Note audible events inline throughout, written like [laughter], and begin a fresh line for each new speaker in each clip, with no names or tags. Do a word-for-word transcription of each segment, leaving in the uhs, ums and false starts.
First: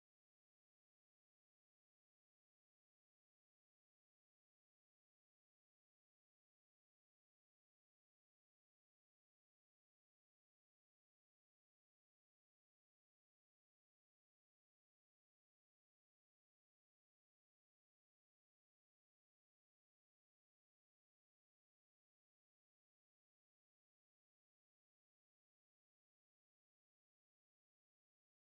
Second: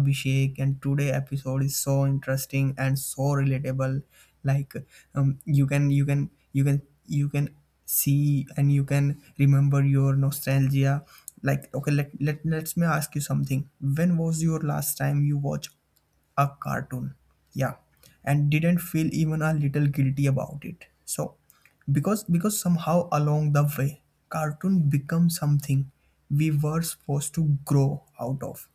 Abhishek. And today episode is so interesting and so relatable. Like um, you can you can you can you can see and you can remember your nostalgia. Like okay, let, let let's me ask you something. When was your last time you watched a cartoon? Yeah, and didn't feel even a little guilty about it. So because because somehow along the way cartoon become something we were supposed to grow out of.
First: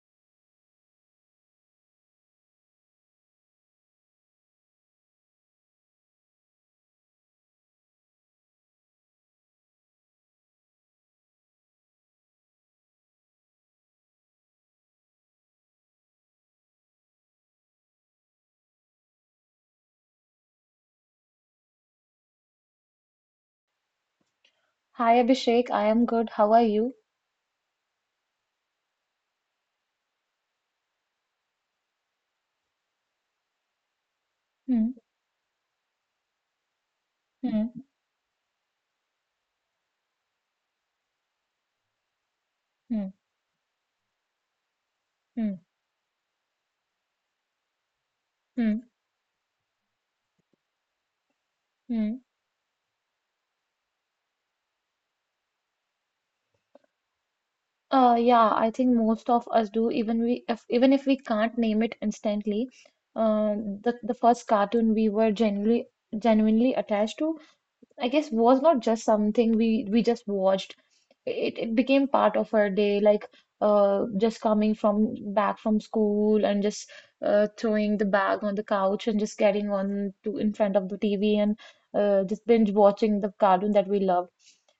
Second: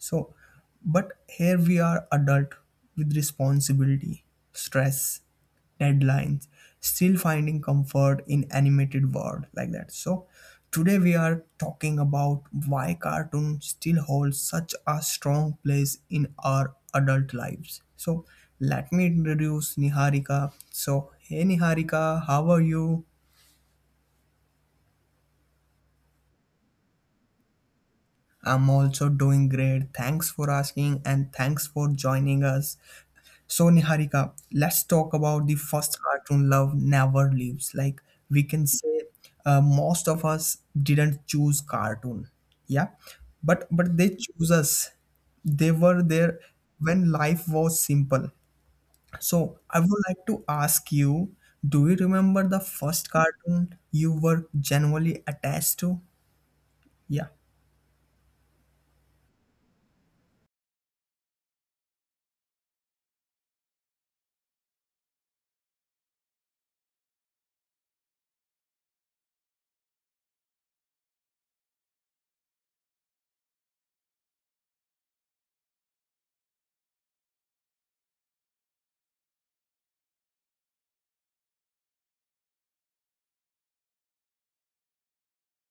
So, but here we are adult with responsibility, stress, deadlines, still finding comfort in animated world like that. So, today we are talking about why cartoon still holds such a strong place in our adult lives. So, let me introduce Niharika. So, hey Niharika, how are you?
Hi Abhishek, I am good. How are you?
I'm also doing great. Thanks for asking and thanks for joining us. So Niharika, let's talk about the
Hmm.
first cartoon love never leaves. Like we
Hmm.
can say, uh, most of us didn't choose cartoon, yeah, but
Hmm.
but they choose us. They were there
Hmm.
when life was simple. So I
Hmm.
would like to ask you, do you remember the
Hmm.
first cartoon you were genuinely attached to? Yeah.
Uh, yeah, I think most of us do, even we if even if we can't name it instantly. Uh, the the first cartoon we were genuinely genuinely attached to, I guess, was not just something we we just watched. It it became part of our day, like uh just coming from back from school and just uh throwing the bag on the couch and just getting on to in front of the T V and uh just binge watching the cartoon that we loved.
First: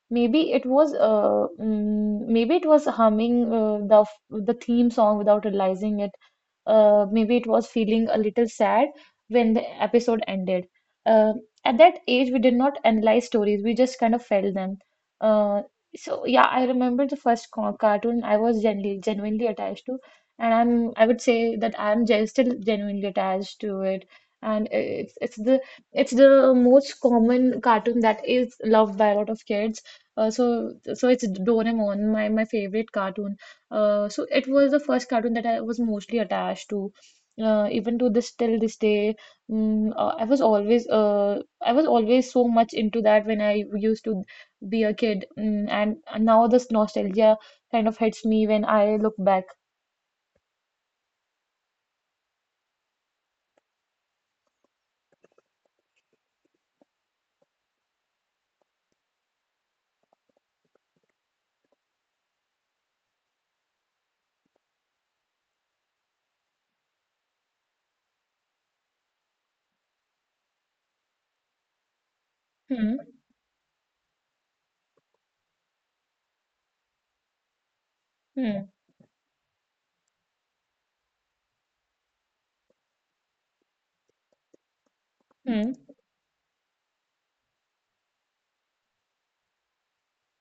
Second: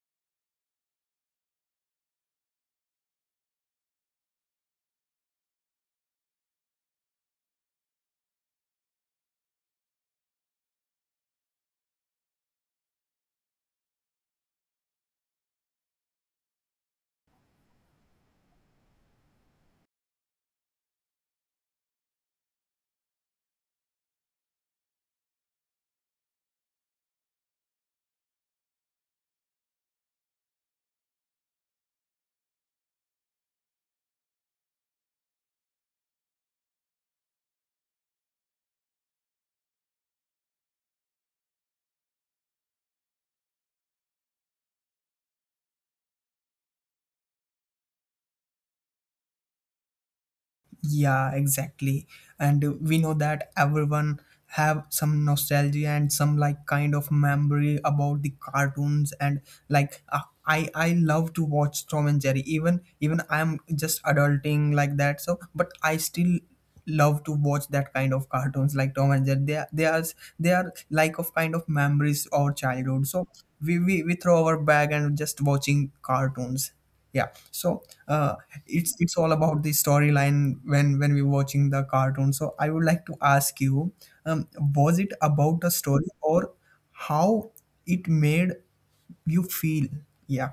Maybe it was uh mm, maybe it was humming uh, the f- the theme song without realizing it. Uh maybe it was feeling a little sad when the episode ended. Uh, at that age we did not analyze stories, we just kind of felt them uh, so yeah, I remember the first co- cartoon I was genuinely genuinely attached to, and i'm i would say that i'm gen- still genuinely attached to it, and it's it's the it's the most common cartoon that is loved by a lot of kids, uh, so so it's Doraemon, my my favorite cartoon. Uh, so it was the first cartoon that I was mostly attached to, uh, even to this till this day. Mm, uh, I was always uh, I was always so much into that when I used to be a kid, mm, and now this nostalgia kind of hits me when I look back.
Yeah, exactly. And uh, we know that everyone have some nostalgia and some like kind of memory about the cartoons. And like uh, I I love to watch Tom and Jerry. Even even I'm just adulting like that. So, but I still love to watch that kind of cartoons like Tom and Jerry. They are they are they are like of kind of memories or
Hmm.
childhood. So we, we we throw our bag and just watching cartoons. Yeah. So uh,
Hmm.
it's it's all about the storyline when when we watching the cartoon. So I would like to ask you, um, was it about a
Hmm.
story or how it made you feel? Yeah.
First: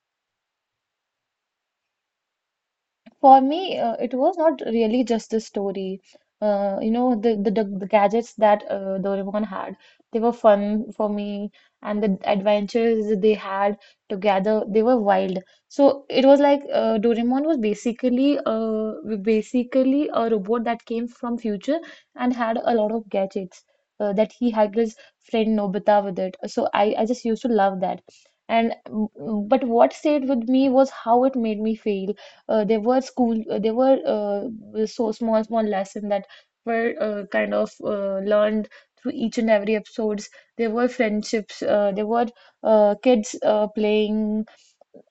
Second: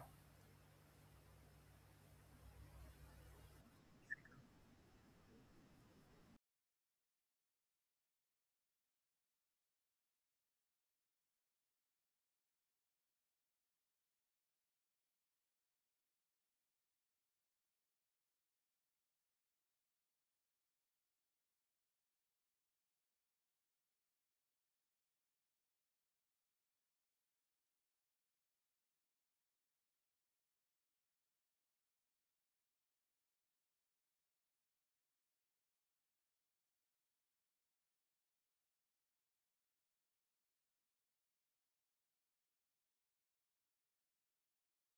For me, uh, it was not really just the story. Uh, you know, the, the, the the gadgets that uh, Doraemon had, they were fun for me, and the adventures they had together, they were wild. So it was like uh, Doraemon was basically uh, basically a robot that came from future and had a lot of gadgets, uh, that he had his friend Nobita with it. So I, I just used to love that. And mm, but what stayed with me was how it made me feel. uh, there were school uh, there were uh, so small small lessons that were uh, kind of uh, learned through each and every episodes. There were friendships. Uh, there were uh, kids uh, playing,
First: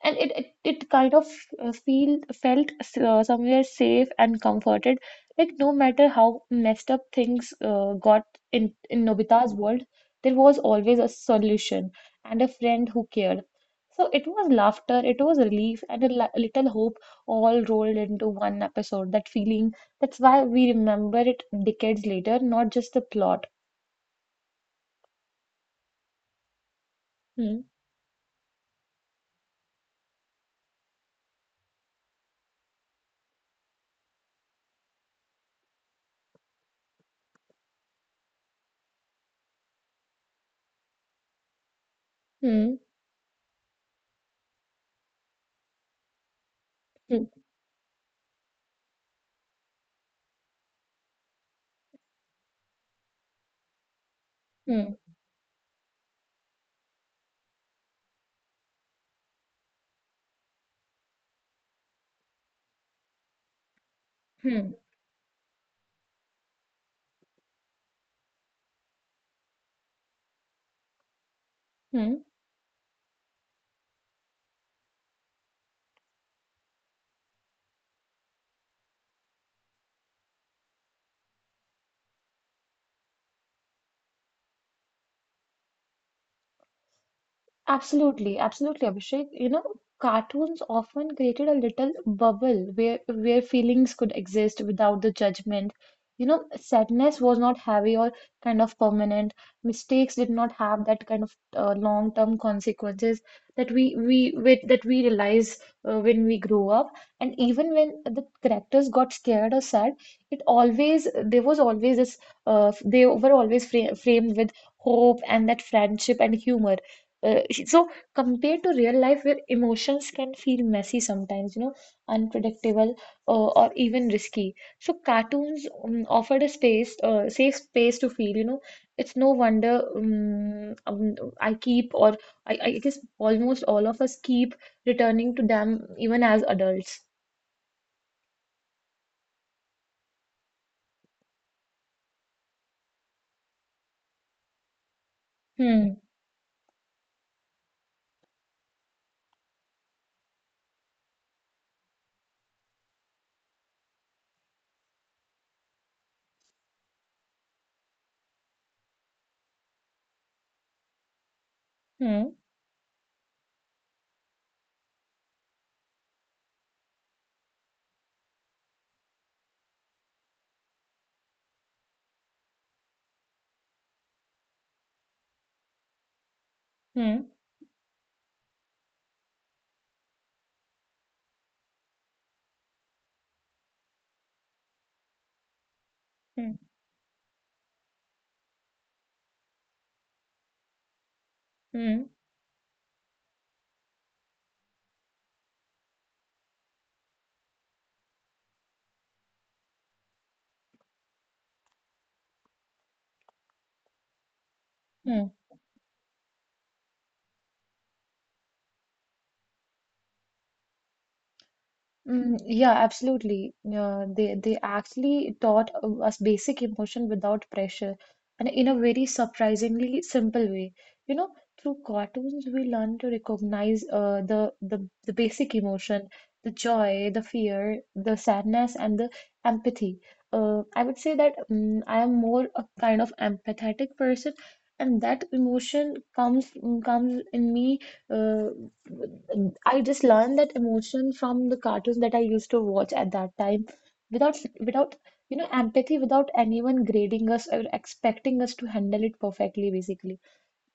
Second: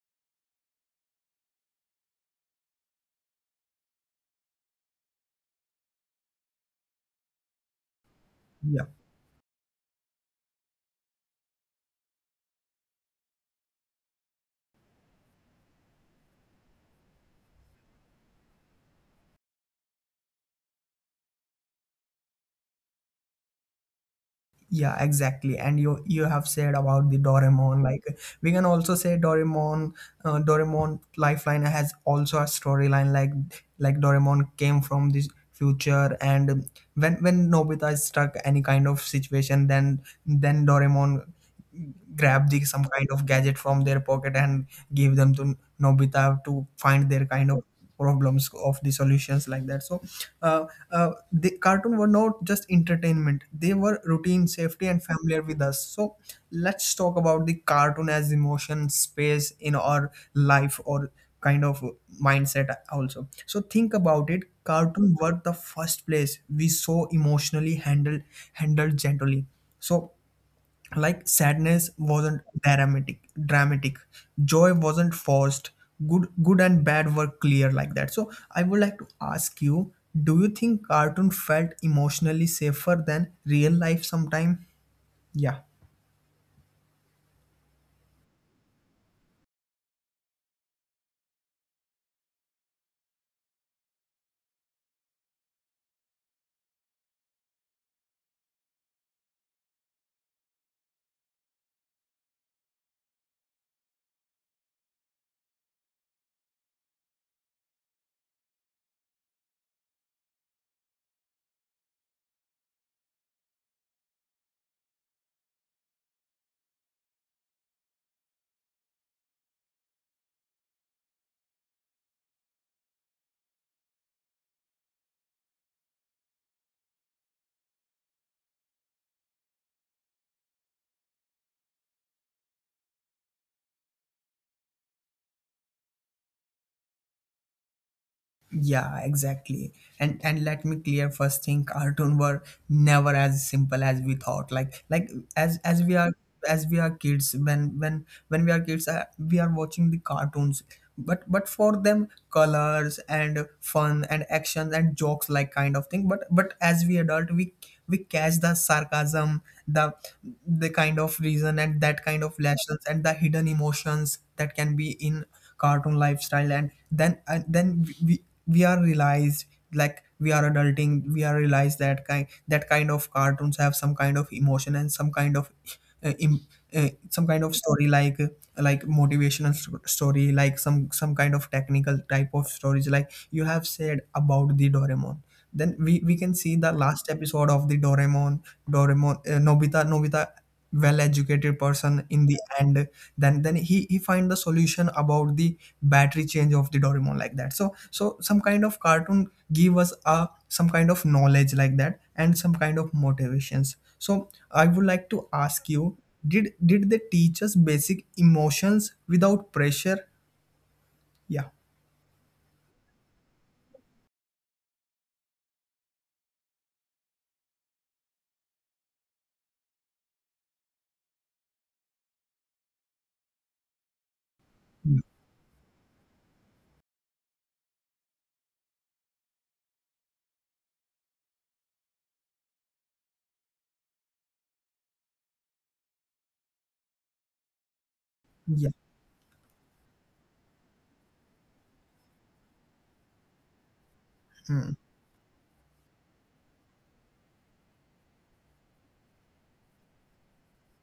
and it it, it kind of uh, feel felt uh, somewhere safe and comforted, like no matter how messed up things uh, got in
Yeah.
in Nobita's world, there was always a solution and a friend who cared. So it was laughter, it was relief, and a li- little hope, all rolled into one episode. That feeling, that's why we remember it decades later, not just the plot.
Yeah, exactly. And you you have said about the
Hmm.
Doraemon. Like we can also say Doraemon, uh, Doraemon Lifeline has also a storyline. Like like Doraemon came from the future, and when when Nobita is stuck any kind of situation, then then Doraemon grab the
Hmm.
some kind of gadget from their pocket and give them to Nobita to find their
Hmm.
kind of problems of the solutions like that. So uh, uh, the cartoon were not just entertainment, they were routine safety and
Hmm.
familiar with us. So let's talk about the cartoon as emotion space in our life or kind of mindset also. So think about it,
Hmm.
cartoon were the first place we saw emotionally handled handled gently. So like sadness
Hmm.
wasn't dramatic dramatic joy wasn't forced, good good and bad were clear like that. So I would like to ask you, do you think cartoon felt emotionally safer than real life sometime? Yeah.
Absolutely, absolutely, Abhishek. You know, cartoons often created a little bubble where where feelings could exist without the judgment. You know, sadness was not heavy or kind of permanent. Mistakes did not have that kind of uh, long-term consequences that we we with that we realize uh, when we grow up. And even when the characters got scared or sad, it always there was always this uh, they were always fra framed with hope and that friendship and humor. Uh, so compared to real life where emotions can feel messy sometimes, you know, unpredictable uh, or even risky. So cartoons um, offered a space, uh, safe space to feel, you know. It's no wonder um, um, I keep or I, I guess almost all of us keep returning to them even as adults.
Yeah, exactly. And and let me clear first thing, cartoon were never as simple as we thought. Like like as as we
Hmm.
are as we are kids, when when when we are kids, uh, we are watching the cartoons. But but for them, colors and fun and actions and jokes like kind of thing. But but as we adult, we we catch the sarcasm, the the kind of reason and that kind
Hmm.
of lessons and the hidden emotions that can be in cartoon lifestyle. And then and then we we are realized like we are adulting, we are realized that kind that kind of cartoons have some kind of emotion and some kind of uh, im, uh,
Hmm.
some kind of story like like motivational st- story, like some some kind of technical type of stories like you have said about the Doraemon. Then we, we can see
Hmm.
the last episode of the Doraemon. doraemon uh, nobita nobita well educated person
Hmm.
in the end. then then he he find the solution about the battery change of the Doraemon like that. So so some kind of cartoon give us a some kind of knowledge like that and some kind of motivations. So I would like to
Hmm.
ask you, did did they teach us basic emotions without pressure? Yeah.
Mm, yeah, absolutely. Uh, they they actually taught uh, us basic emotion without pressure, and in a very surprisingly simple way. You know, through cartoons we learn to recognize uh, the the
Yeah.
the basic emotion, the joy, the fear, the sadness, and the empathy. Uh, I would say that mm I am more a kind of empathetic person, and that emotion comes comes in me. Uh,
Yeah.
I just learned that emotion from the cartoons that I used to watch at that time without
Hmm.
without you know, empathy without anyone grading us or expecting us to handle it perfectly, basically.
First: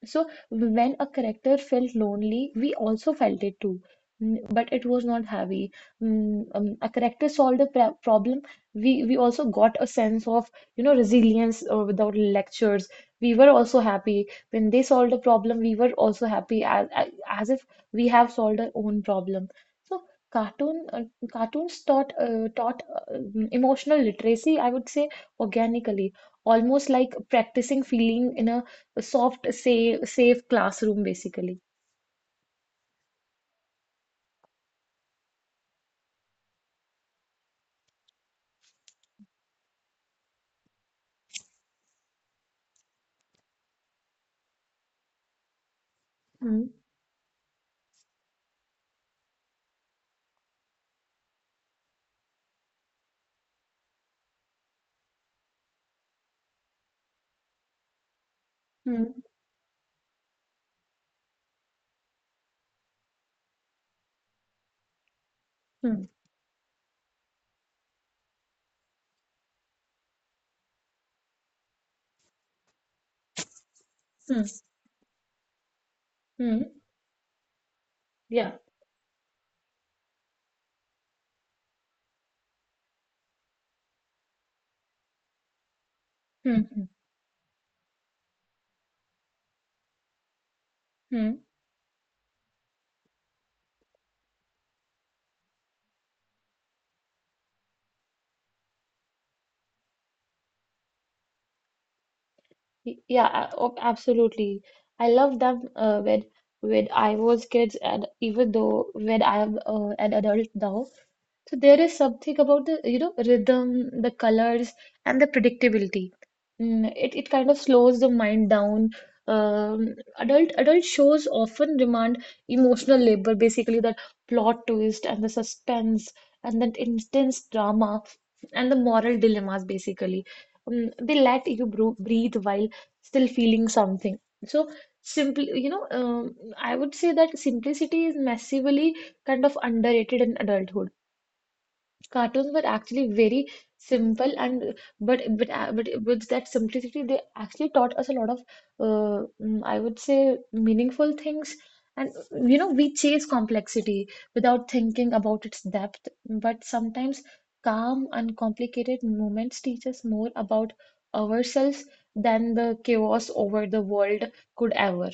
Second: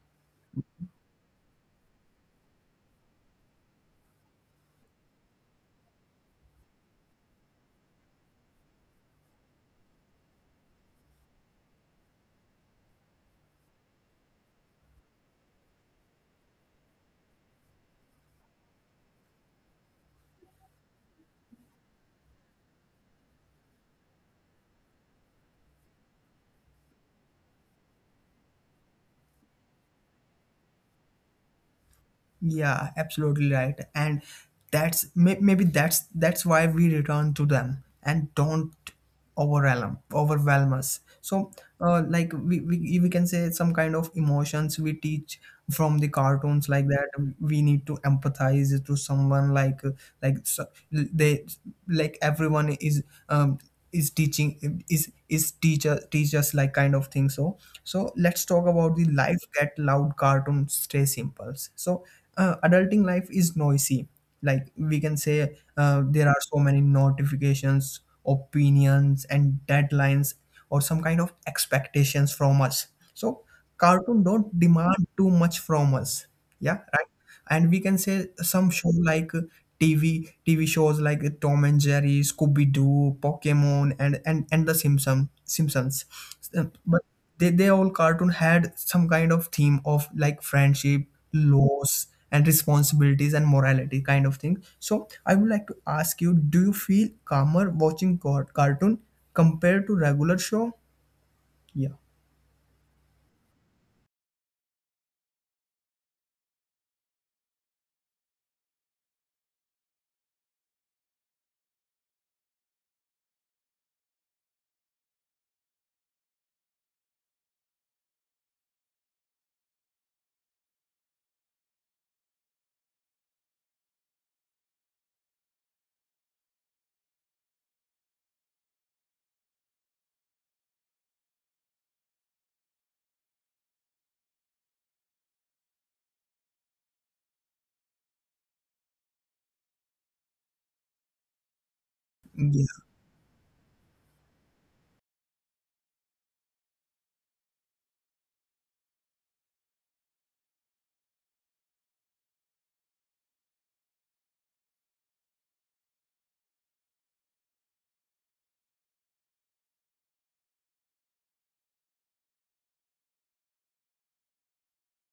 So when a character felt lonely, we also felt it too, N- but it was not heavy. Mm, um, a character solved a pr problem. We we also got a sense of, you know, resilience uh, without lectures. We were also happy when they solved a problem. We were also happy as as as if we have solved our own problem. So cartoon uh, cartoons taught uh, taught uh, emotional literacy, I would say, organically, almost like practicing feeling in a a soft, safe, safe classroom, basically.
Yeah, absolutely right. And that's may- maybe that's that's why we return to them and don't overwhelm overwhelm us. So, uh, like we, we we can say some kind of emotions we teach from the
Mm.
cartoons like that. We need to empathize to someone like like so- they, like everyone is um is teaching, is is teacher teachers like kind of thing. So so let's talk about the
Mm.
life get loud cartoon stay simples. So uh, adulting life is noisy. Like we can say, uh,
Mm.
there are so many notifications, opinions, and deadlines, or some kind of expectations from us. So cartoon
Mm.
don't demand too much from us.
Mm.
Yeah, right. And we can say
Yeah.
some show like uh, T V T V shows like uh, Tom and Jerry, Scooby Doo, Pokemon, and and and the Simpson Simpsons. Uh,
Mm. Mm.
But they they all cartoon had some kind of theme of like friendship,
Mm.
loss and responsibilities and morality kind of thing. So I would like to ask you, do you feel calmer watching car- cartoon compared to regular show? Yeah.
Y- Yeah, a- oh, absolutely. I love them uh, when when I was kids, and even though when I am uh, an adult now, so there is something about the, you know, rhythm, the colors, and the predictability. Mm, it it kind of slows the mind down. Um, adult adult shows often demand emotional labor, basically, that plot twist and the suspense and that intense drama and the moral dilemmas, basically. Um, they let you bro- breathe while still feeling something. So simply, you know, um, I would say that simplicity is massively kind of underrated in adulthood. Cartoons were actually very simple, and but but uh, but with that simplicity they actually taught us a lot of, uh, mm, I would say, meaningful things. And you know, we chase complexity without thinking about its depth, but sometimes calm uncomplicated moments teach us more about ourselves than the chaos over the world could ever.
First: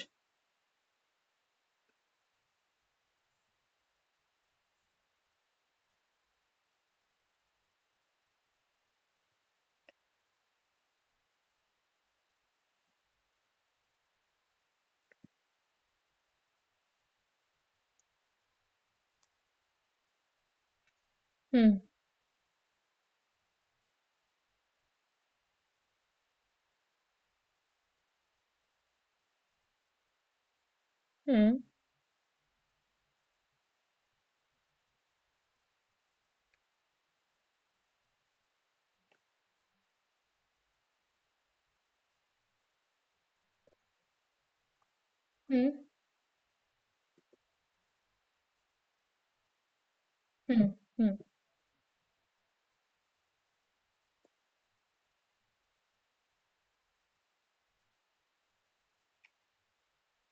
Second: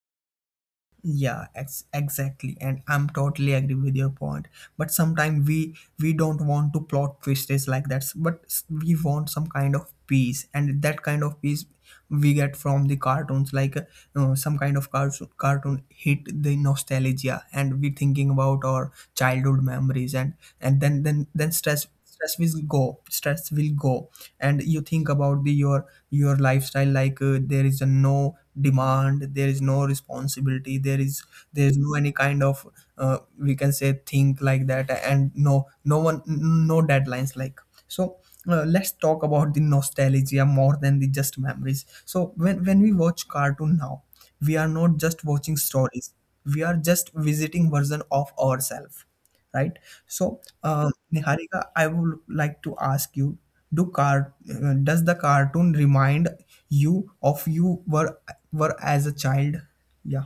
Yeah, ex- exactly, and I'm totally agree with your point. But sometimes we we don't want to plot twists like that. But s- we want some kind of peace, and that kind of peace we get from the cartoons. Like uh, some kind of cartoon cartoon hit the nostalgia, and we thinking about our childhood memories, and and then then then
Hmm.
stress stress will go, stress will go. And you think about the your your lifestyle like uh, there is a no demand, there is no responsibility, there is
Hmm.
there is no any kind of uh, we can say think like that. And no no one n- no deadlines like so. Uh, let's talk about the nostalgia more than the just memories. So when when we watch cartoon now, we are not just watching
Hmm.
stories, we are just visiting version of ourselves, right? So,
Hmm.
uh,
Hmm.
Niharika, I would like to ask you: Do car uh, does the cartoon remind you of you were were as a child? Yeah,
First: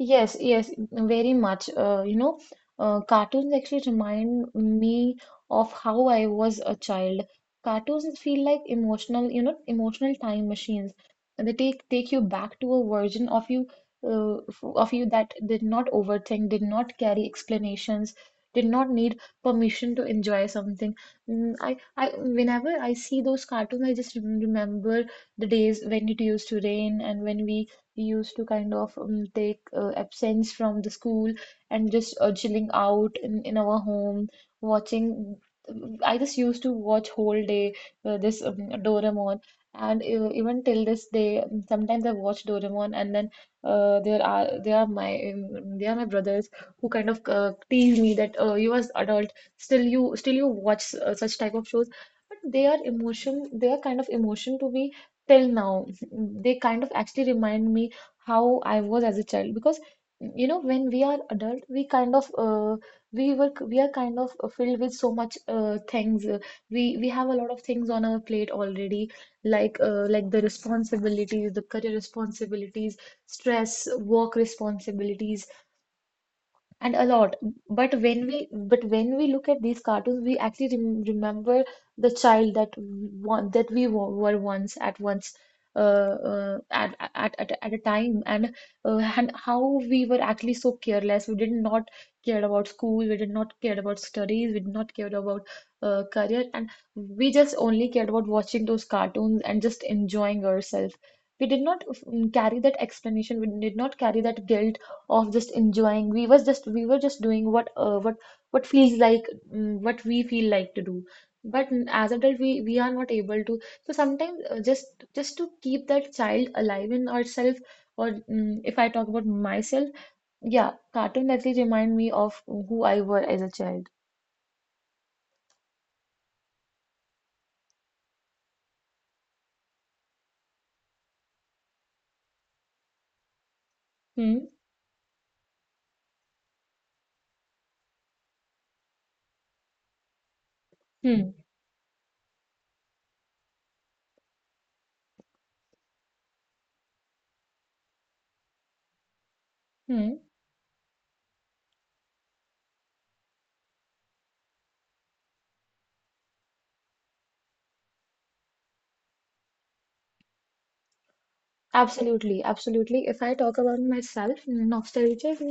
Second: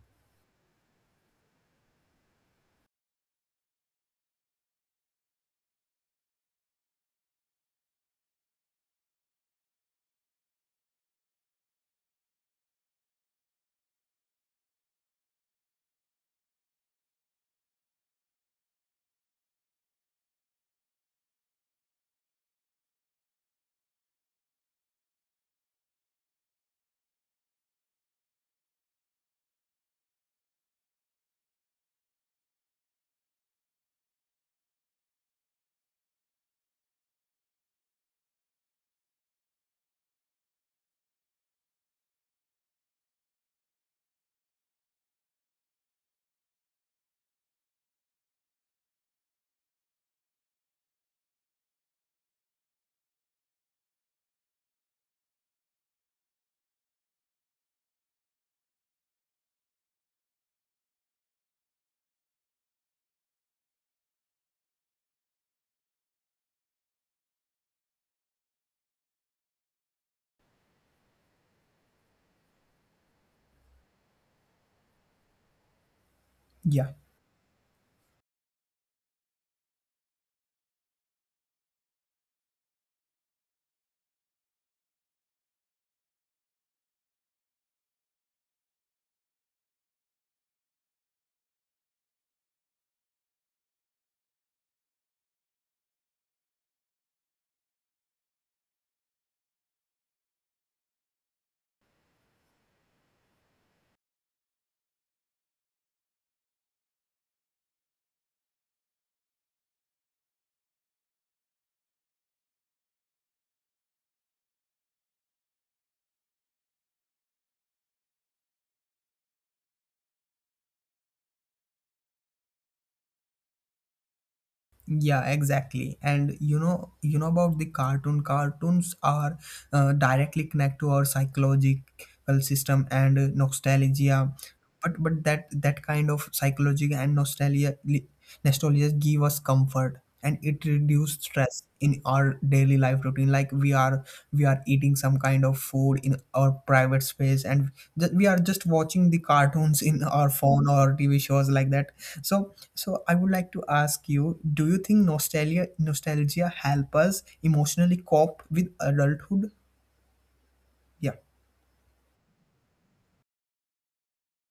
Yes, yes, very much. Uh, you know, uh, cartoons actually remind me of how I was a child. Cartoons feel like emotional, you know, emotional time machines. They take take you back to a version of you, uh, f- of you that did not overthink, did not carry explanations, did not need permission to enjoy something. Mm, I, I, whenever I see those cartoons, I just rem- remember the days when it used to rain and when we we used to kind of um, take uh, absence from the school and just uh, chilling out in, in our home, watching. I just used to watch whole day, uh, this um, Doraemon, and uh, even till this day, um, sometimes I watch Doraemon, and then uh, there are there are my um, there are my brothers who kind of uh, tease me that uh, you as adult, still you still you watch uh, such type of shows, but they are emotion they are kind of emotion to me till now. They kind of actually remind me how I was as a child, because you know, when we are adult, we kind of uh, we were we are kind of filled with so much uh, things. Uh, we we have a lot of things on our plate already, like uh, like the responsibilities, the career responsibilities, stress, work responsibilities, and a lot.
yeah.
But when we but when we look at these cartoons, we actually rem remember the child that one that we wa- were once at once uh, uh at, at at at a time, and uh, and how we were actually so careless. We did not care about school, we did not care about studies, we did not care about uh, career, and we just only cared about watching those cartoons and just enjoying ourselves. We did not, mm, carry that explanation, we did not carry that guilt of just enjoying. We was just we were just doing what uh, what what feels like, mm, what we feel like to do. But n- as adult, we we are not able to. So sometimes uh, just just to keep that child alive in ourselves, or, mm, if I talk about myself, yeah, cartoon definitely remind me of who I were as a child.
Yeah, exactly. And you know, you know about the cartoon. Cartoons are uh, directly connect to our psychological system and uh,
Hmm.
nostalgia. But but that that kind of psychology and nostalgia li- nostalgia give us comfort
Hmm.
and it reduce stress in our daily life routine. Like we are we are eating some kind of food in our private space and ju- we are just watching
Hmm.
the cartoons in our phone or T V shows like that. So so I would like to ask you, do you think nostalgia nostalgia help us emotionally cope with adulthood? Yeah,
Absolutely, absolutely. If I talk about myself, nostalgia is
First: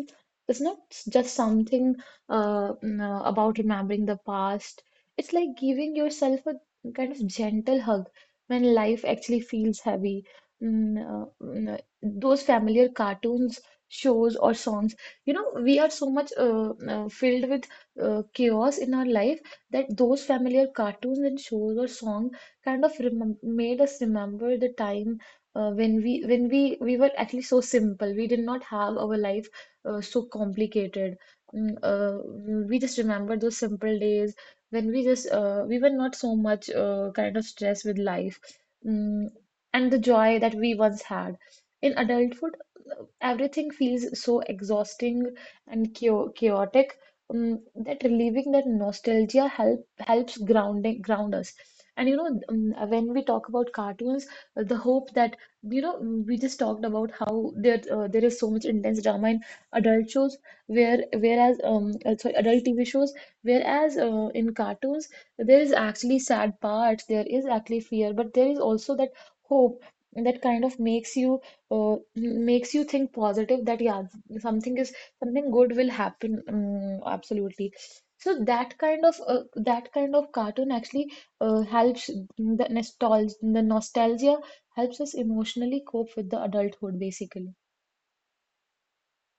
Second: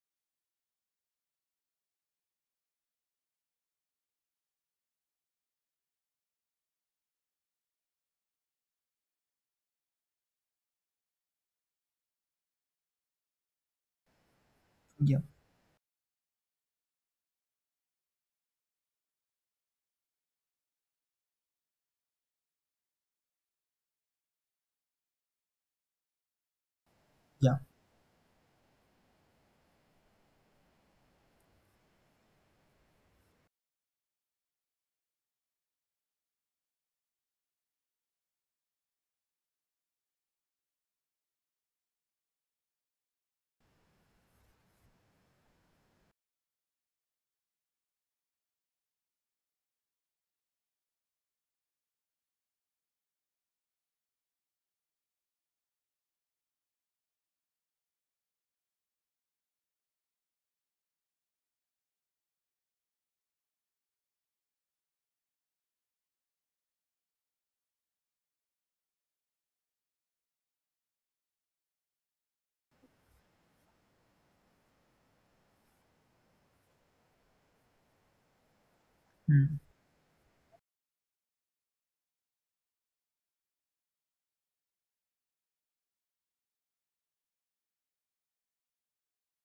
is not just something uh, n- uh, about remembering the past. It's like giving yourself a kind of gentle hug when life actually feels heavy. Mm, uh, mm, uh, those familiar cartoons, shows, or songs,
yeah,
you know, we are so much uh, mm, uh, filled with uh, chaos in our life that those familiar cartoons and shows or songs kind of remem made us remember the time uh, when we when we we were actually
yeah.
so simple. We did not have our life uh, so complicated. Mm, uh, we just remember those simple days when we just uh, we were not so much uh, kind of stressed with life, mm, and the joy that we once had. In adulthood everything feels so exhausting and chao- chaotic, um, that relieving that nostalgia help helps grounding ground us. And you know, um, when we talk about cartoons, the hope that, you know, we just talked about how there uh, there is so much intense drama in adult shows, where whereas um uh, sorry adult T V shows, whereas uh, in cartoons there is actually sad parts, there is actually fear, but there is also that hope that kind of makes you uh, makes you think positive. That yeah, something is something good will happen. Um, absolutely. So that kind of uh,
Hmm.
that kind of cartoon actually uh, helps. The nostalgia the nostalgia helps us emotionally cope with the adulthood, basically.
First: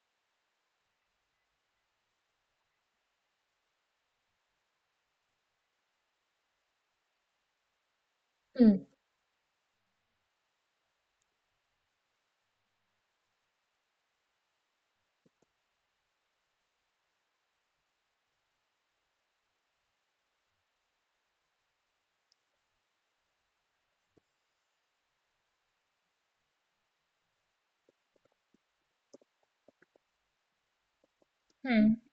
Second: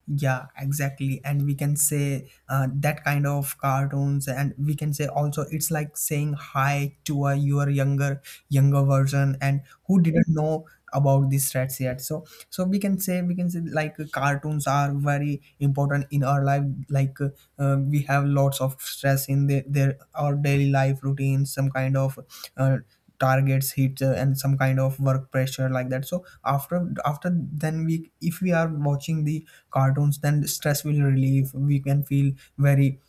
Yeah, exactly. And we can say uh, that kind of cartoons, and we can say also it's like saying hi to a your younger
Hmm.
younger version, and who didn't know about these threats yet. So, so we can say we can say like uh, cartoons are very important in our life. Like uh, uh, we have lots of stress in the, their our daily life routine, some kind of. Uh, Targets hit uh, and some kind of work pressure like that. So after after then we, if we are watching the cartoons, then stress will relieve, we can feel
Hmm.
very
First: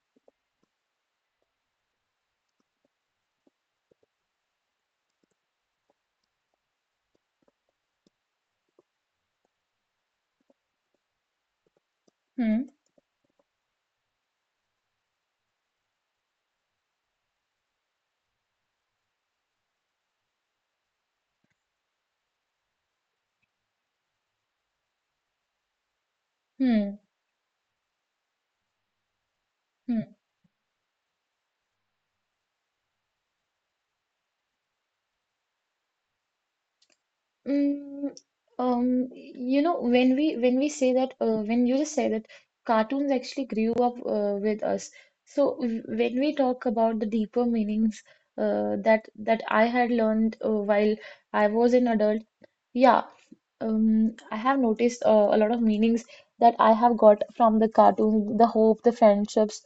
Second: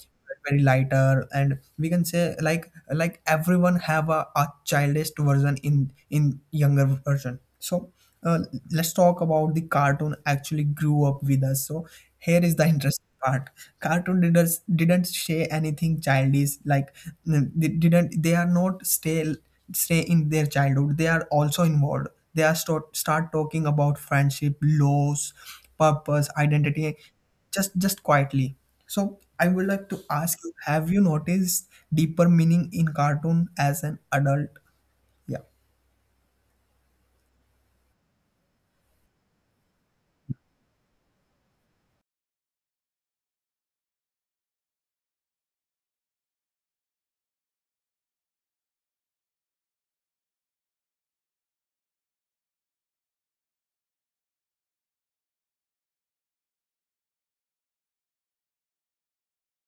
very lighter. And we can say like like everyone have a, a childish version in in younger version. So uh, let's talk about the cartoon actually grew up with us. So here is the
Hmm.
interesting part, cartoon didn't didn't say anything childish. Like mm, they didn't, they are not stay stay in their childhood, they are also involved. They are start, start talking about friendship, loss, purpose, identity,
Hmm.
just just quietly. So I would like to
Hmm.
ask you, have you noticed deeper meaning in cartoon as an adult? Yeah.
Mm, um, you know, when we when we say that, uh, when you just say that cartoons actually grew up uh, with us. So w- when we talk about the deeper meanings uh, that that I had learned uh, while I was an adult, yeah, um, I have noticed uh, a lot of meanings that I have got from the cartoons, the hope, the friendships,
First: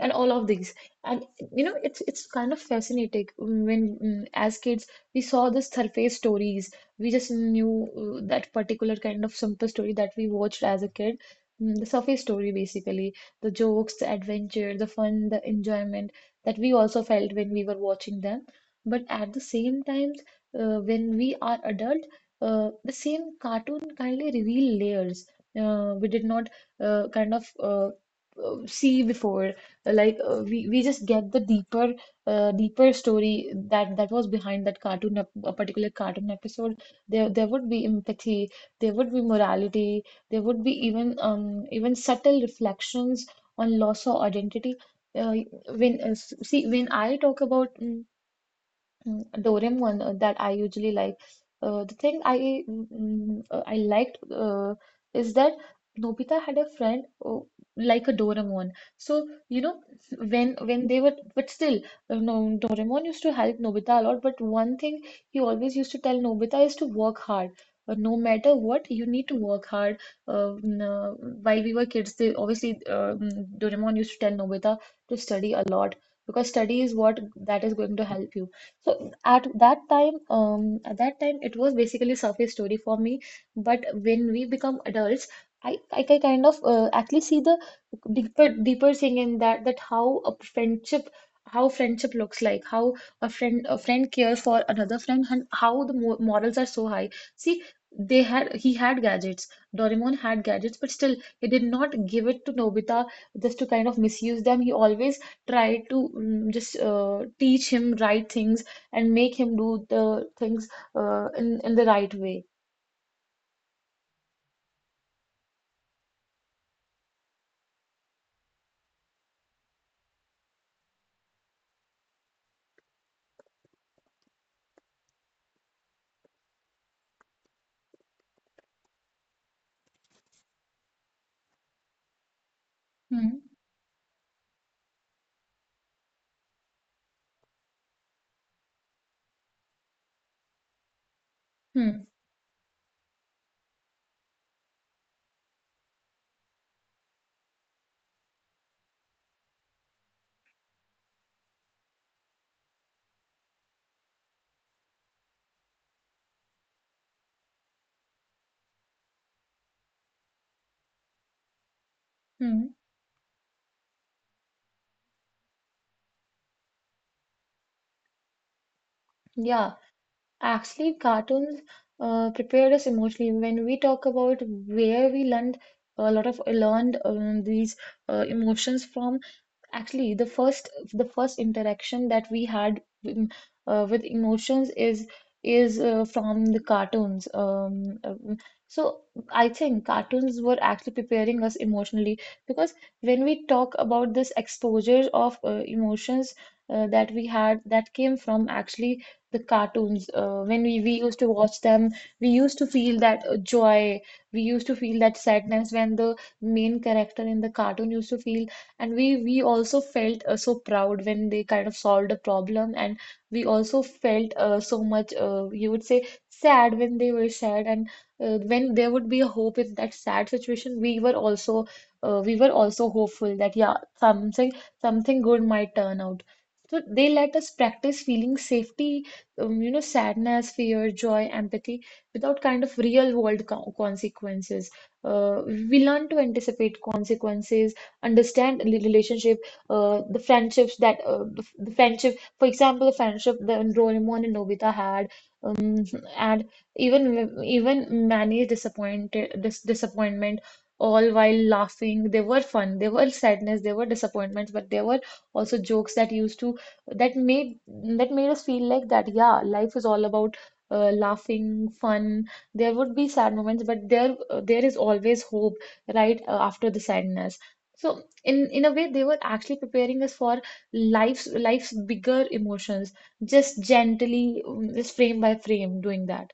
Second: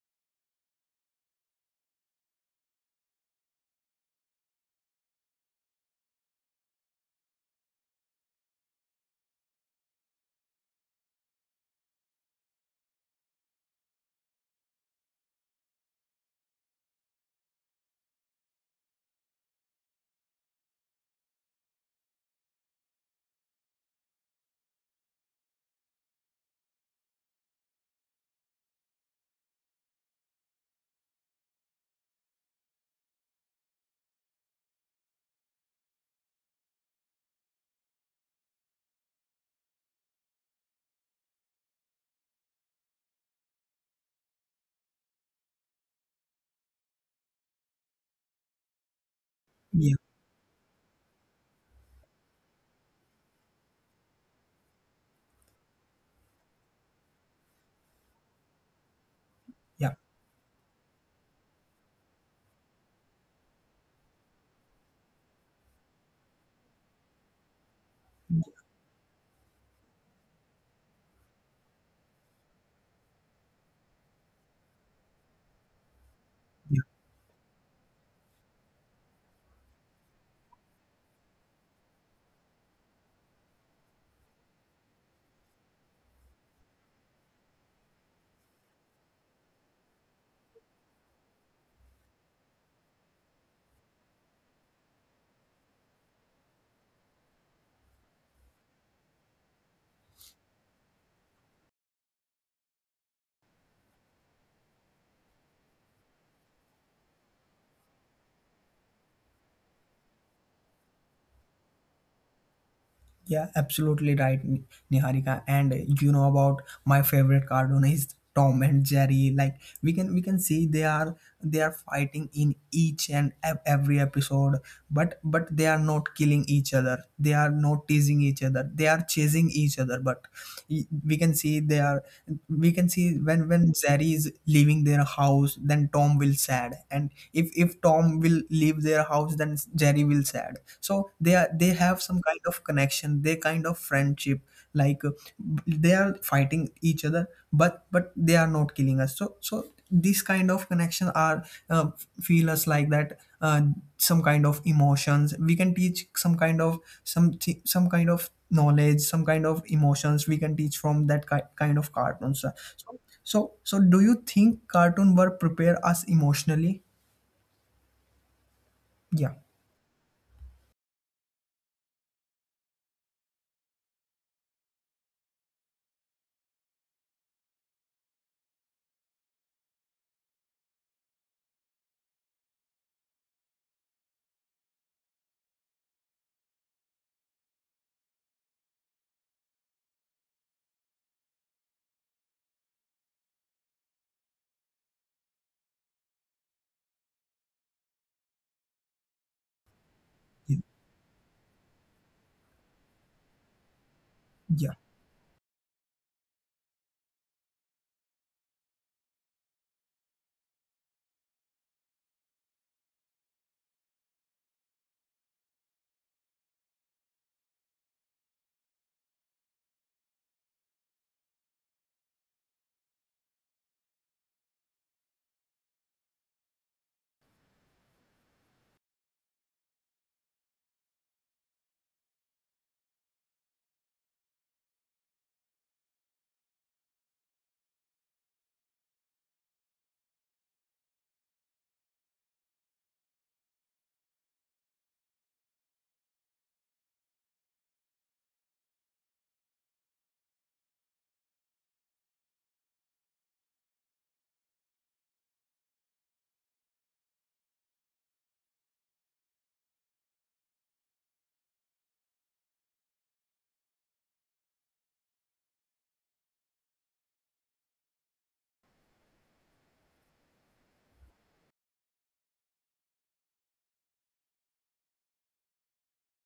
and all of these. And you know, it's it's kind of fascinating. When, mm, as kids, we saw the surface stories. We just knew uh, that particular kind of simple story that we watched as a kid. Mm, the surface story, basically, the jokes, the adventure, the fun, the enjoyment that we also felt when we were watching them. But at the same time, uh, when we are adult, uh, the same cartoon kindly reveal layers uh, we did not uh, kind of uh, uh, see before. Like uh, we we just get the deeper uh, deeper story that that was behind that cartoon ep- a particular cartoon episode. There there would be empathy, there would be morality, there would be even um even subtle reflections on loss or identity. Uh, when uh, s- See, when I talk about mm, Mm,
Yeah.
Doraemon uh, that I usually like. Uh, the thing I mm, mm, uh, I liked uh, is that Nobita had a friend uh, like a Doraemon. So you know,
Yeah.
when when they were, but still, uh, no Doraemon used to help Nobita a lot. But one thing he always used to tell Nobita is to work hard. Uh, no matter what, you need to work hard. Uh, n- uh, while we were kids, they obviously, uh, mm, Doraemon used to tell Nobita to study a lot, because study is what that is going to help you. So at that time, um, at that time, it was basically surface story for me. But when we become adults, I, I can kind of uh, actually see the deeper deeper thing in that. That how a friendship, how friendship looks like, how a friend a friend cares for another friend, and how the mo morals are so high. See, they had he had gadgets. Doraemon had gadgets, but still he did not give it to Nobita just to kind of misuse them. He always tried to mm, just uh, teach him right things and make him do the things uh, in in the right way.
Yeah, absolutely right, Ni- Niharika. And uh, you know about my favorite cartoon is Tom and Jerry. Like we can we can see they are they are fighting in each and ev- every episode, but but they are not killing each other. They are not teasing each other. They are chasing each other. But y- we can see they are, we can see
Hmm.
when when Zari is leaving their house, then Tom will sad, and if if Tom will leave their house, then Jerry will sad. So they are they
Hmm.
have some kind of connection, they kind of friendship. Like uh, they are fighting each other, but but they are not killing us. So so these kind of connections are uh, feel us like that. Uh, some kind of emotions we can teach, some kind of some thi- some kind of knowledge, some kind of emotions we can teach from that ki- kind of cartoons.
Hmm.
So so so do you think cartoon were prepare us emotionally? Yeah.
Yeah, actually, cartoons uh, prepared us emotionally. When we talk about where we learned, a lot of learned um, these uh, emotions from, actually, the first the first interaction that we had, um, uh, with emotions is is uh, from the cartoons. Um, um, so I think cartoons were actually preparing us emotionally, because when we talk about this exposure of uh, emotions uh, that we had, that came from actually the cartoons. Uh, when we, we used to watch them, we used to feel that uh, joy. We used to
Yeah.
feel that sadness when the main character in the cartoon used to feel. And we we also felt uh, so proud when they kind of solved a problem. And we also felt uh, so much, uh, you would say, sad when they were sad. And uh, when there would be a hope in that sad situation, we were also uh, we were also hopeful that yeah, something something good might turn out. So they let us practice feeling safety, um, you know, sadness, fear, joy, empathy, without kind of real world co consequences. Uh, we learn to anticipate consequences, understand the relationship, uh, the friendships that uh, the, the friendship, for example, the friendship that Doraemon and Nobita had, um, and even even Manny's disappointed dis disappointment. All while laughing, they were fun. They were sadness. They were disappointments, but there were also jokes that used to that made that made us feel like that. Yeah, life is all about uh, laughing, fun. There would be sad moments, but there uh, there is always hope right uh, after the sadness. So in in a way, they were actually preparing us for life's life's bigger emotions, just gently, mm, just frame by frame doing that.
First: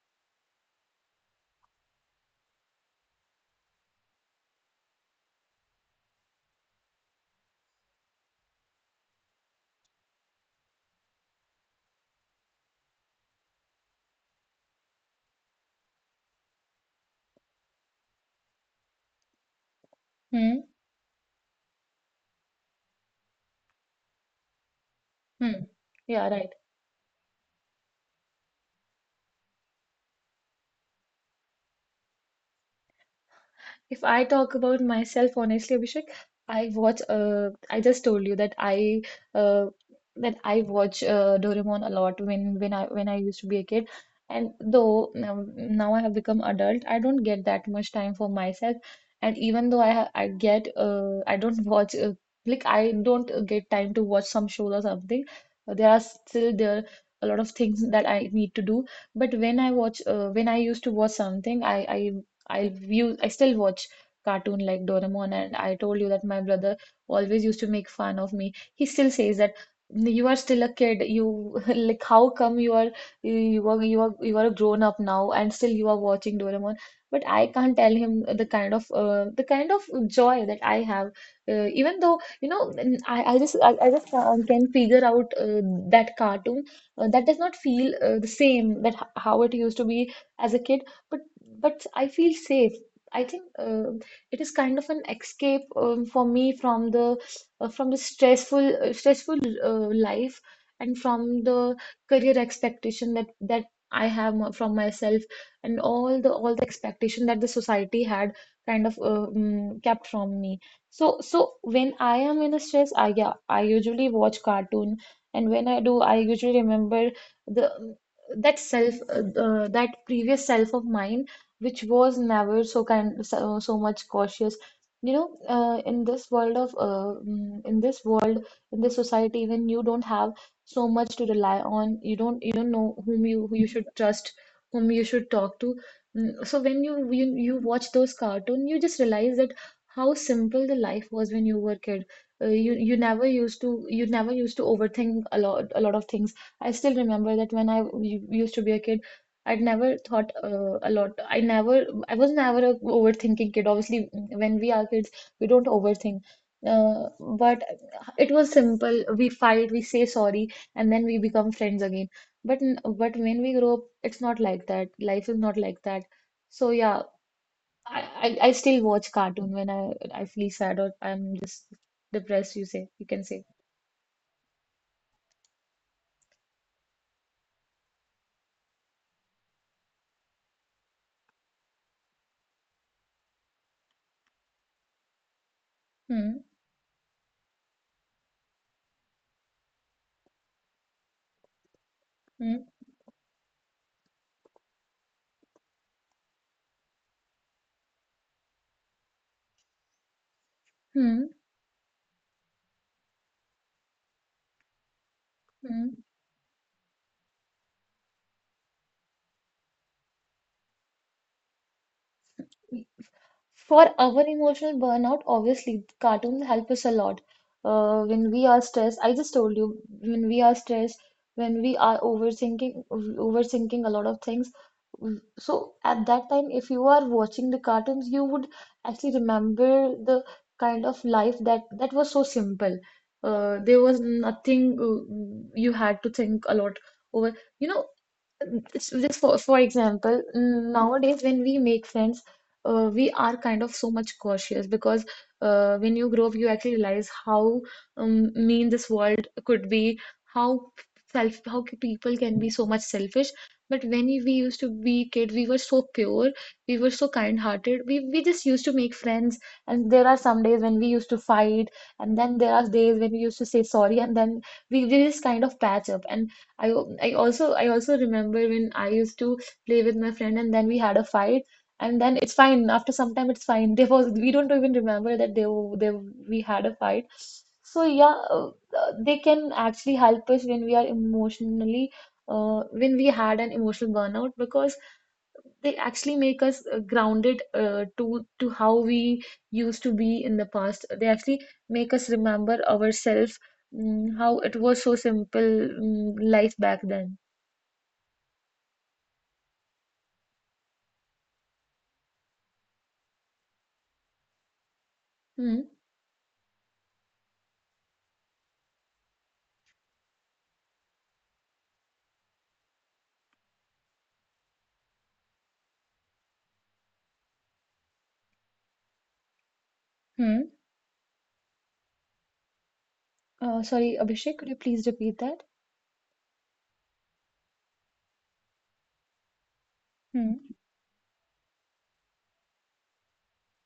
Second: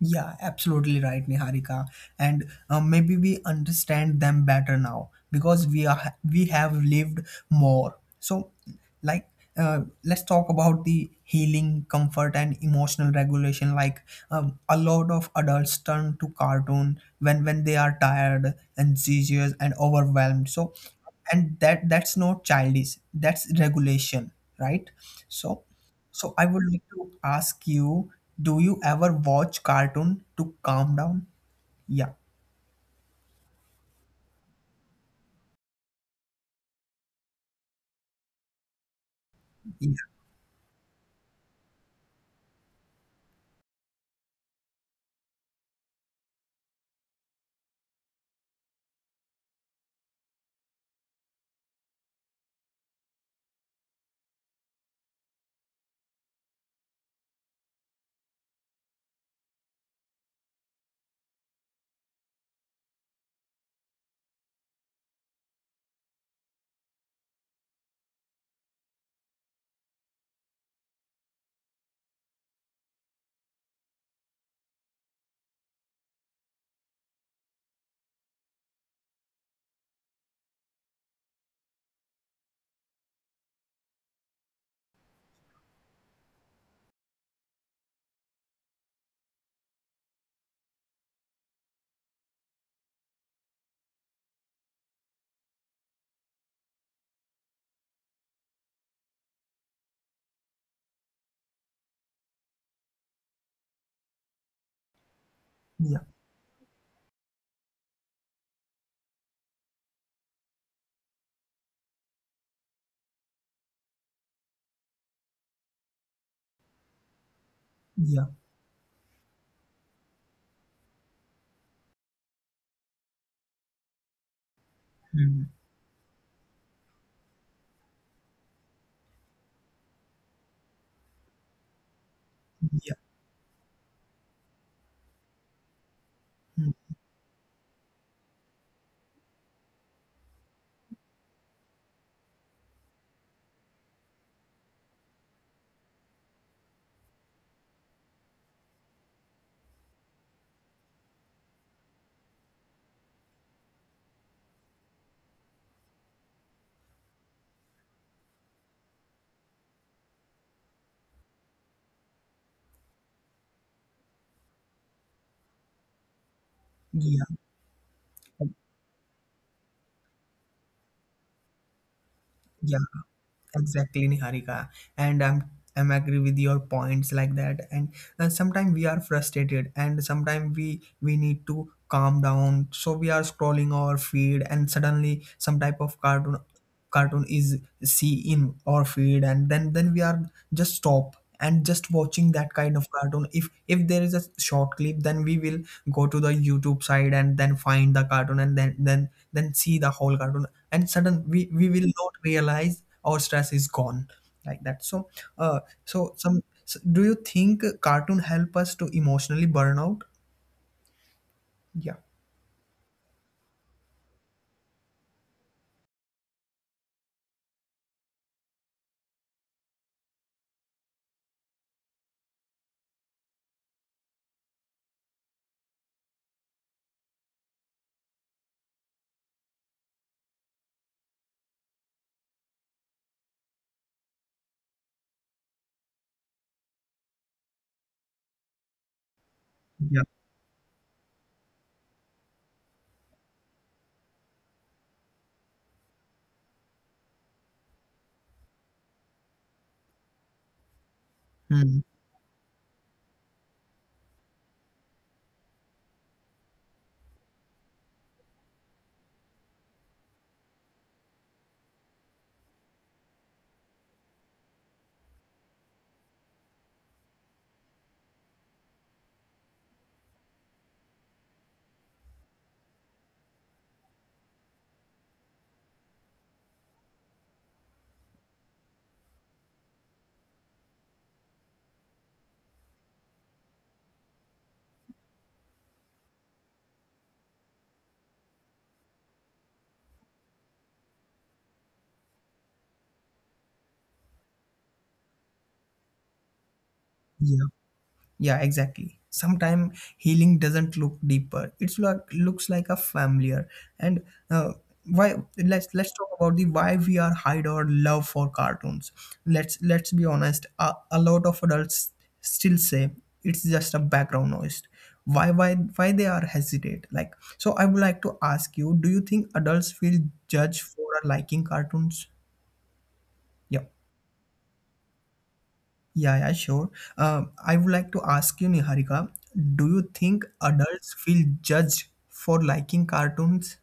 Yeah, absolutely right, Niharika. And uh, maybe we understand them better now because we are we have lived more. So, like, uh, let's talk about the healing, comfort, and emotional regulation. Like, um, a lot of adults turn to cartoon when when they are tired, anxious, and overwhelmed.
Hmm.
So, and that that's not childish. That's regulation, right? So.
Hmm. Yeah,
So I
right.
would like to ask you, do you ever watch cartoon to calm down? Yeah,
If I talk about myself honestly, Abhishek, I watch. Uh, I just told you that I uh,
yeah,
that I watch uh, Doraemon a lot when when I when I used to be a kid. And though now, now I have become adult, I don't get that much time for myself. And even though I ha I get, uh, I don't watch, uh, like I don't uh, get time to watch some shows or something. Uh, There are still there a lot of things that I need to do. But when I watch, uh, when I used to watch something, I I I view I still watch cartoon like Doraemon. And I told you that my brother always used to make fun of me. He still says that you are still a kid. You [laughs] like how come you are you are you are you are a grown up now and still you are watching Doraemon. But I can't tell him the kind of uh, the kind of joy that I have. Uh, even though you know, n- I, I just, I, I just uh, can figure out uh, that cartoon uh, that does not feel uh, the same that h- how it used to be as a kid. but but I feel safe. I think uh, it is kind of an escape, um, for me, from the uh, from the stressful uh, stressful uh, life, and from the career expectation that that I have m- from myself, and
yeah,
all the all the expectation that the society had kind of, uh, mm, kept from me. So so when I am in a stress, I, yeah, I usually watch cartoon. And when I do, I usually remember the
yeah,
that self, uh, uh, that previous self of mine, which was never so kind so so much cautious. You know,
mm,
uh, in this world of uh, mm, in this world, in this society, when you don't have so much to rely on, you don't you don't know
yeah,
whom you, who you should trust, whom you should talk to. Mm, so
mm,
when you you, you watch those cartoon, you just realize that how simple the life was when you were a kid. Uh, you you never used to, you never used to overthink a lot, a lot of things. I still remember that when I u- used to be a kid, I'd never thought uh, a lot. I never, I was never a overthinking kid. Obviously, when we are kids, we don't overthink. Uh, but it was simple. We fight, we say sorry, and then we become friends again. But n- but when we grow up, it's not like that. Life is not like that. So yeah,
yeah,
I I, I
ex-
still watch cartoon when I I feel sad or I'm just depressed. You
yeah,
say you can say.
exactly, Niharika. And I'm I'm agree with your points like that. And uh, sometimes we are frustrated, and sometimes we we need to calm down. So we are scrolling our feed, and suddenly some type of cartoon
Hmm.
cartoon is see in our feed. And then then we are just stop and just watching that
Hmm.
kind of cartoon. if if there is a short clip then we will go to the YouTube side and then find the cartoon and then then then see the whole cartoon. And sudden
Hmm.
we we will not realize our stress is gone like that. So uh
Hmm.
so some, so do you think cartoon help us to emotionally burn out? Yeah.
For our emotional burnout, obviously, cartoons help us a lot. Uh, when we are stressed, I just told you, when we are stressed, when we are overthinking, overthinking a lot of things. w- So at that time, if you are watching the cartoons, you would actually remember the kind of life that that was so simple. Uh, there was nothing uh, you had to think a lot over. You know, it's just for for
Yeah.
example, mm, nowadays when we make friends, uh, we are kind of so much cautious, because uh, when you grow up, you actually realize how, um, mean, this world could be, how self, how c-
Hmm.
people can be so much selfish. But when we used to be kids, we were so pure, we were so kind-hearted. We we just used to make friends, and there are some days when we used to fight, and then there are days when we used to say sorry, and then we, we just kind of patch up. And I I also I also remember when I used to play with my friend and then we had a fight, and then it's fine, after some time it's fine. [laughs] There was, we don't even remember that they they we had a fight. So yeah, uh, they can actually help us when we are emotionally, uh, when we had an emotional burnout, because they actually make us uh, grounded, uh, to to how we used to be in the past. They actually make us remember ourselves, mm, how it was so simple, mm, life back then.
Yeah. Yeah, exactly. Sometimes healing doesn't look deeper. It's like looks like a familiar. And uh, why?
Hmm.
Let's let's talk about the why we are hide our love for cartoons. Let's let's be honest. A, a lot of adults still say it's just a background noise. Why why why they are hesitate? Like so, I would like to ask you: Do you think adults feel
Hmm.
judged for liking cartoons?
Uh,
Yeah.
sorry, Abhishek, could you please repeat that?
Yeah, yeah, sure. Um, I would like to ask you, Niharika, do you think
Hmm.
adults feel judged for liking cartoons?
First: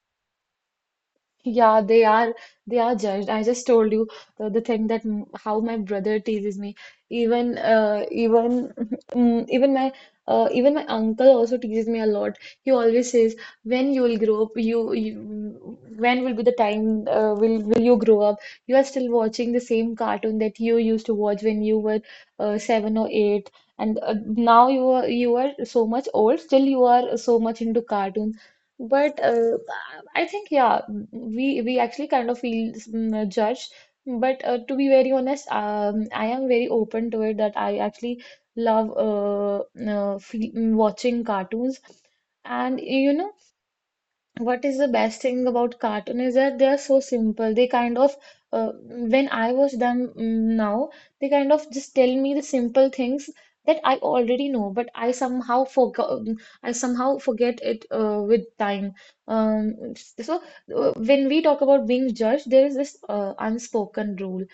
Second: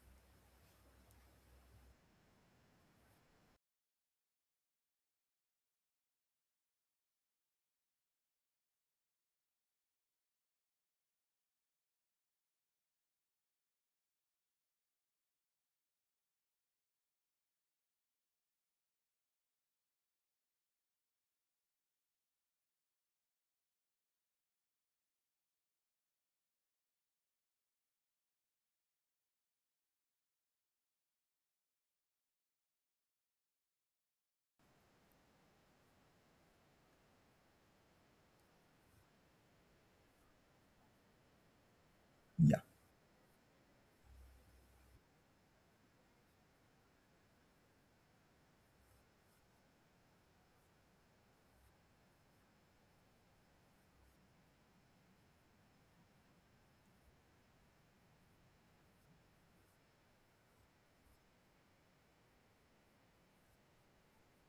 Yeah, they are they are judged. I just told you the, the thing that m- how my brother teases me. Even uh, even [laughs] mm, even my, uh, even my uncle also teases me a lot. He always says, "When you will grow up, you, you, when will be the time uh, will will you grow up? You are still watching the same cartoon that you used to watch when you were uh, seven or eight, and uh, now you are you are so much old. Still, you are so much into cartoons." But uh, I think yeah, we we actually kind of feel, mm, judged. But uh, to be very honest, um, I am very open to it that I actually love, uh, uh, fe- watching cartoons.
Yeah,
And you know, what is the best thing about cartoon is that they are so simple. They kind of, uh, when I watch them, mm, now, they kind of just tell me the simple things that I already know, but I somehow forgot, I somehow forget it uh, with time. Um, s- so uh, when we talk about being judged, there is this uh, unspoken rule:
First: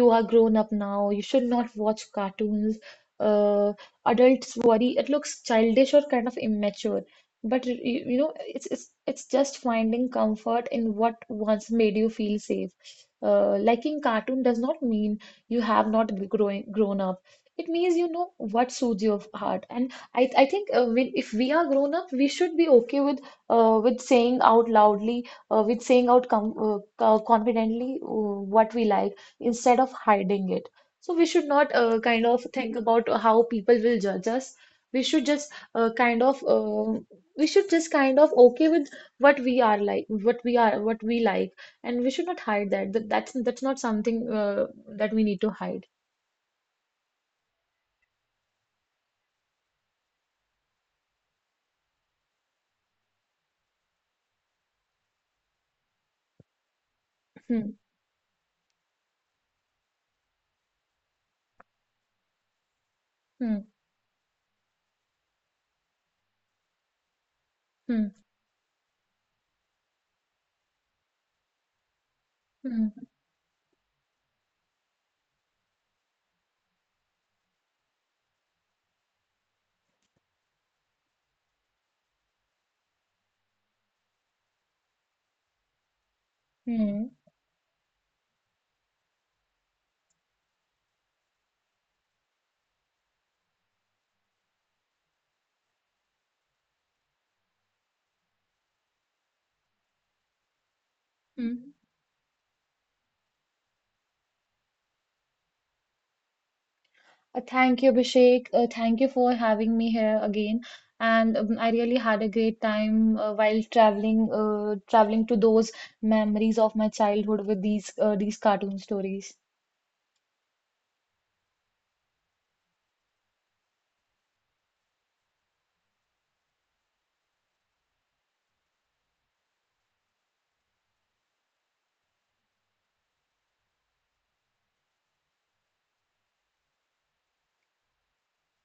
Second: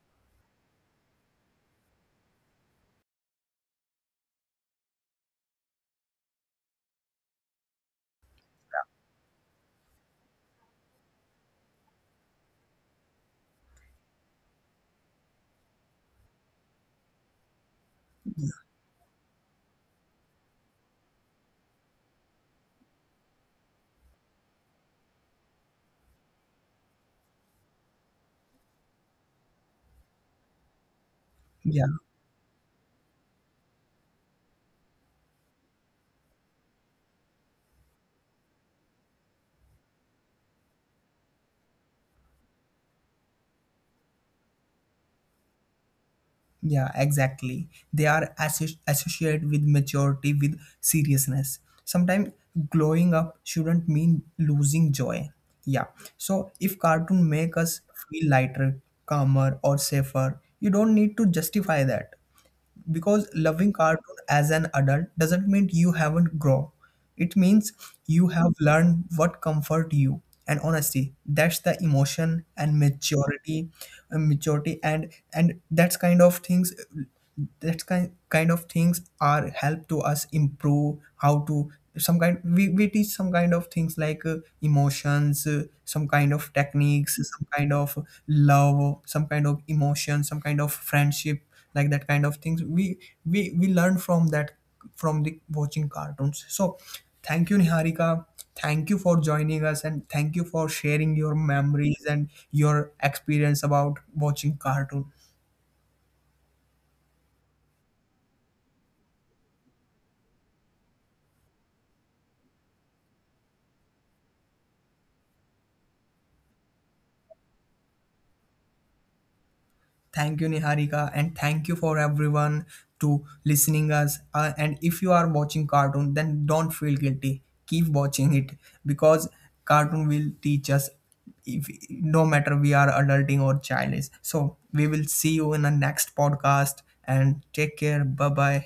you are grown up now, you should not watch cartoons. uh, Adults worry it looks childish or kind of immature. But it- you, you know, it's it's it's just finding comfort in what once made you feel safe. Uh, liking cartoon does not mean you have not g- growing grown up. It means you know what soothes your heart. And I I think uh, when if we are grown up, we should be okay with, uh, with saying out loudly, uh, with saying out com uh, co- confidently, uh, what we like, instead of hiding it. So we should not
yeah,
uh, kind of think about how people will judge us. We should just, uh, kind of. um we should just kind of okay with what we are like what we are, what we like, and we should not hide that. That that's that's not something uh, that we need to hide.
yeah, exactly. They are associ associated with maturity, with seriousness. Sometimes glowing up shouldn't mean losing joy. Yeah. So if cartoon make
Hmm.
us feel lighter, calmer, or safer, you don't need to justify that, because
Hmm.
loving cartoon as an adult doesn't mean you haven't grown, it means
Hmm.
you have learned what comfort you. And honestly that's the emotion and
Hmm.
maturity, and maturity and and that's kind of things that kind kind of things are help to us improve how to, some kind we, we teach some kind of things like uh, emotions, uh, some kind of
Hmm.
techniques, some kind of love, some kind of emotion, some kind of friendship, like that kind of things we we we learn from that, from the watching cartoons. So thank you Niharika, thank you for joining us and thank you for sharing your
Hmm.
memories and your experience about watching cartoon.
Uh, thank you Abhishek, uh, thank you for having me here again. And um, I really had a great time uh, while traveling uh, traveling to those memories of my childhood with these uh, these cartoon stories.
Thank you, Niharika, and thank you for everyone to listening us. Uh, and if you are watching cartoon, then don't feel guilty. Keep watching it because cartoon will teach us. If no matter we are adulting or childish, so we will see you in the next podcast and take care. Bye bye.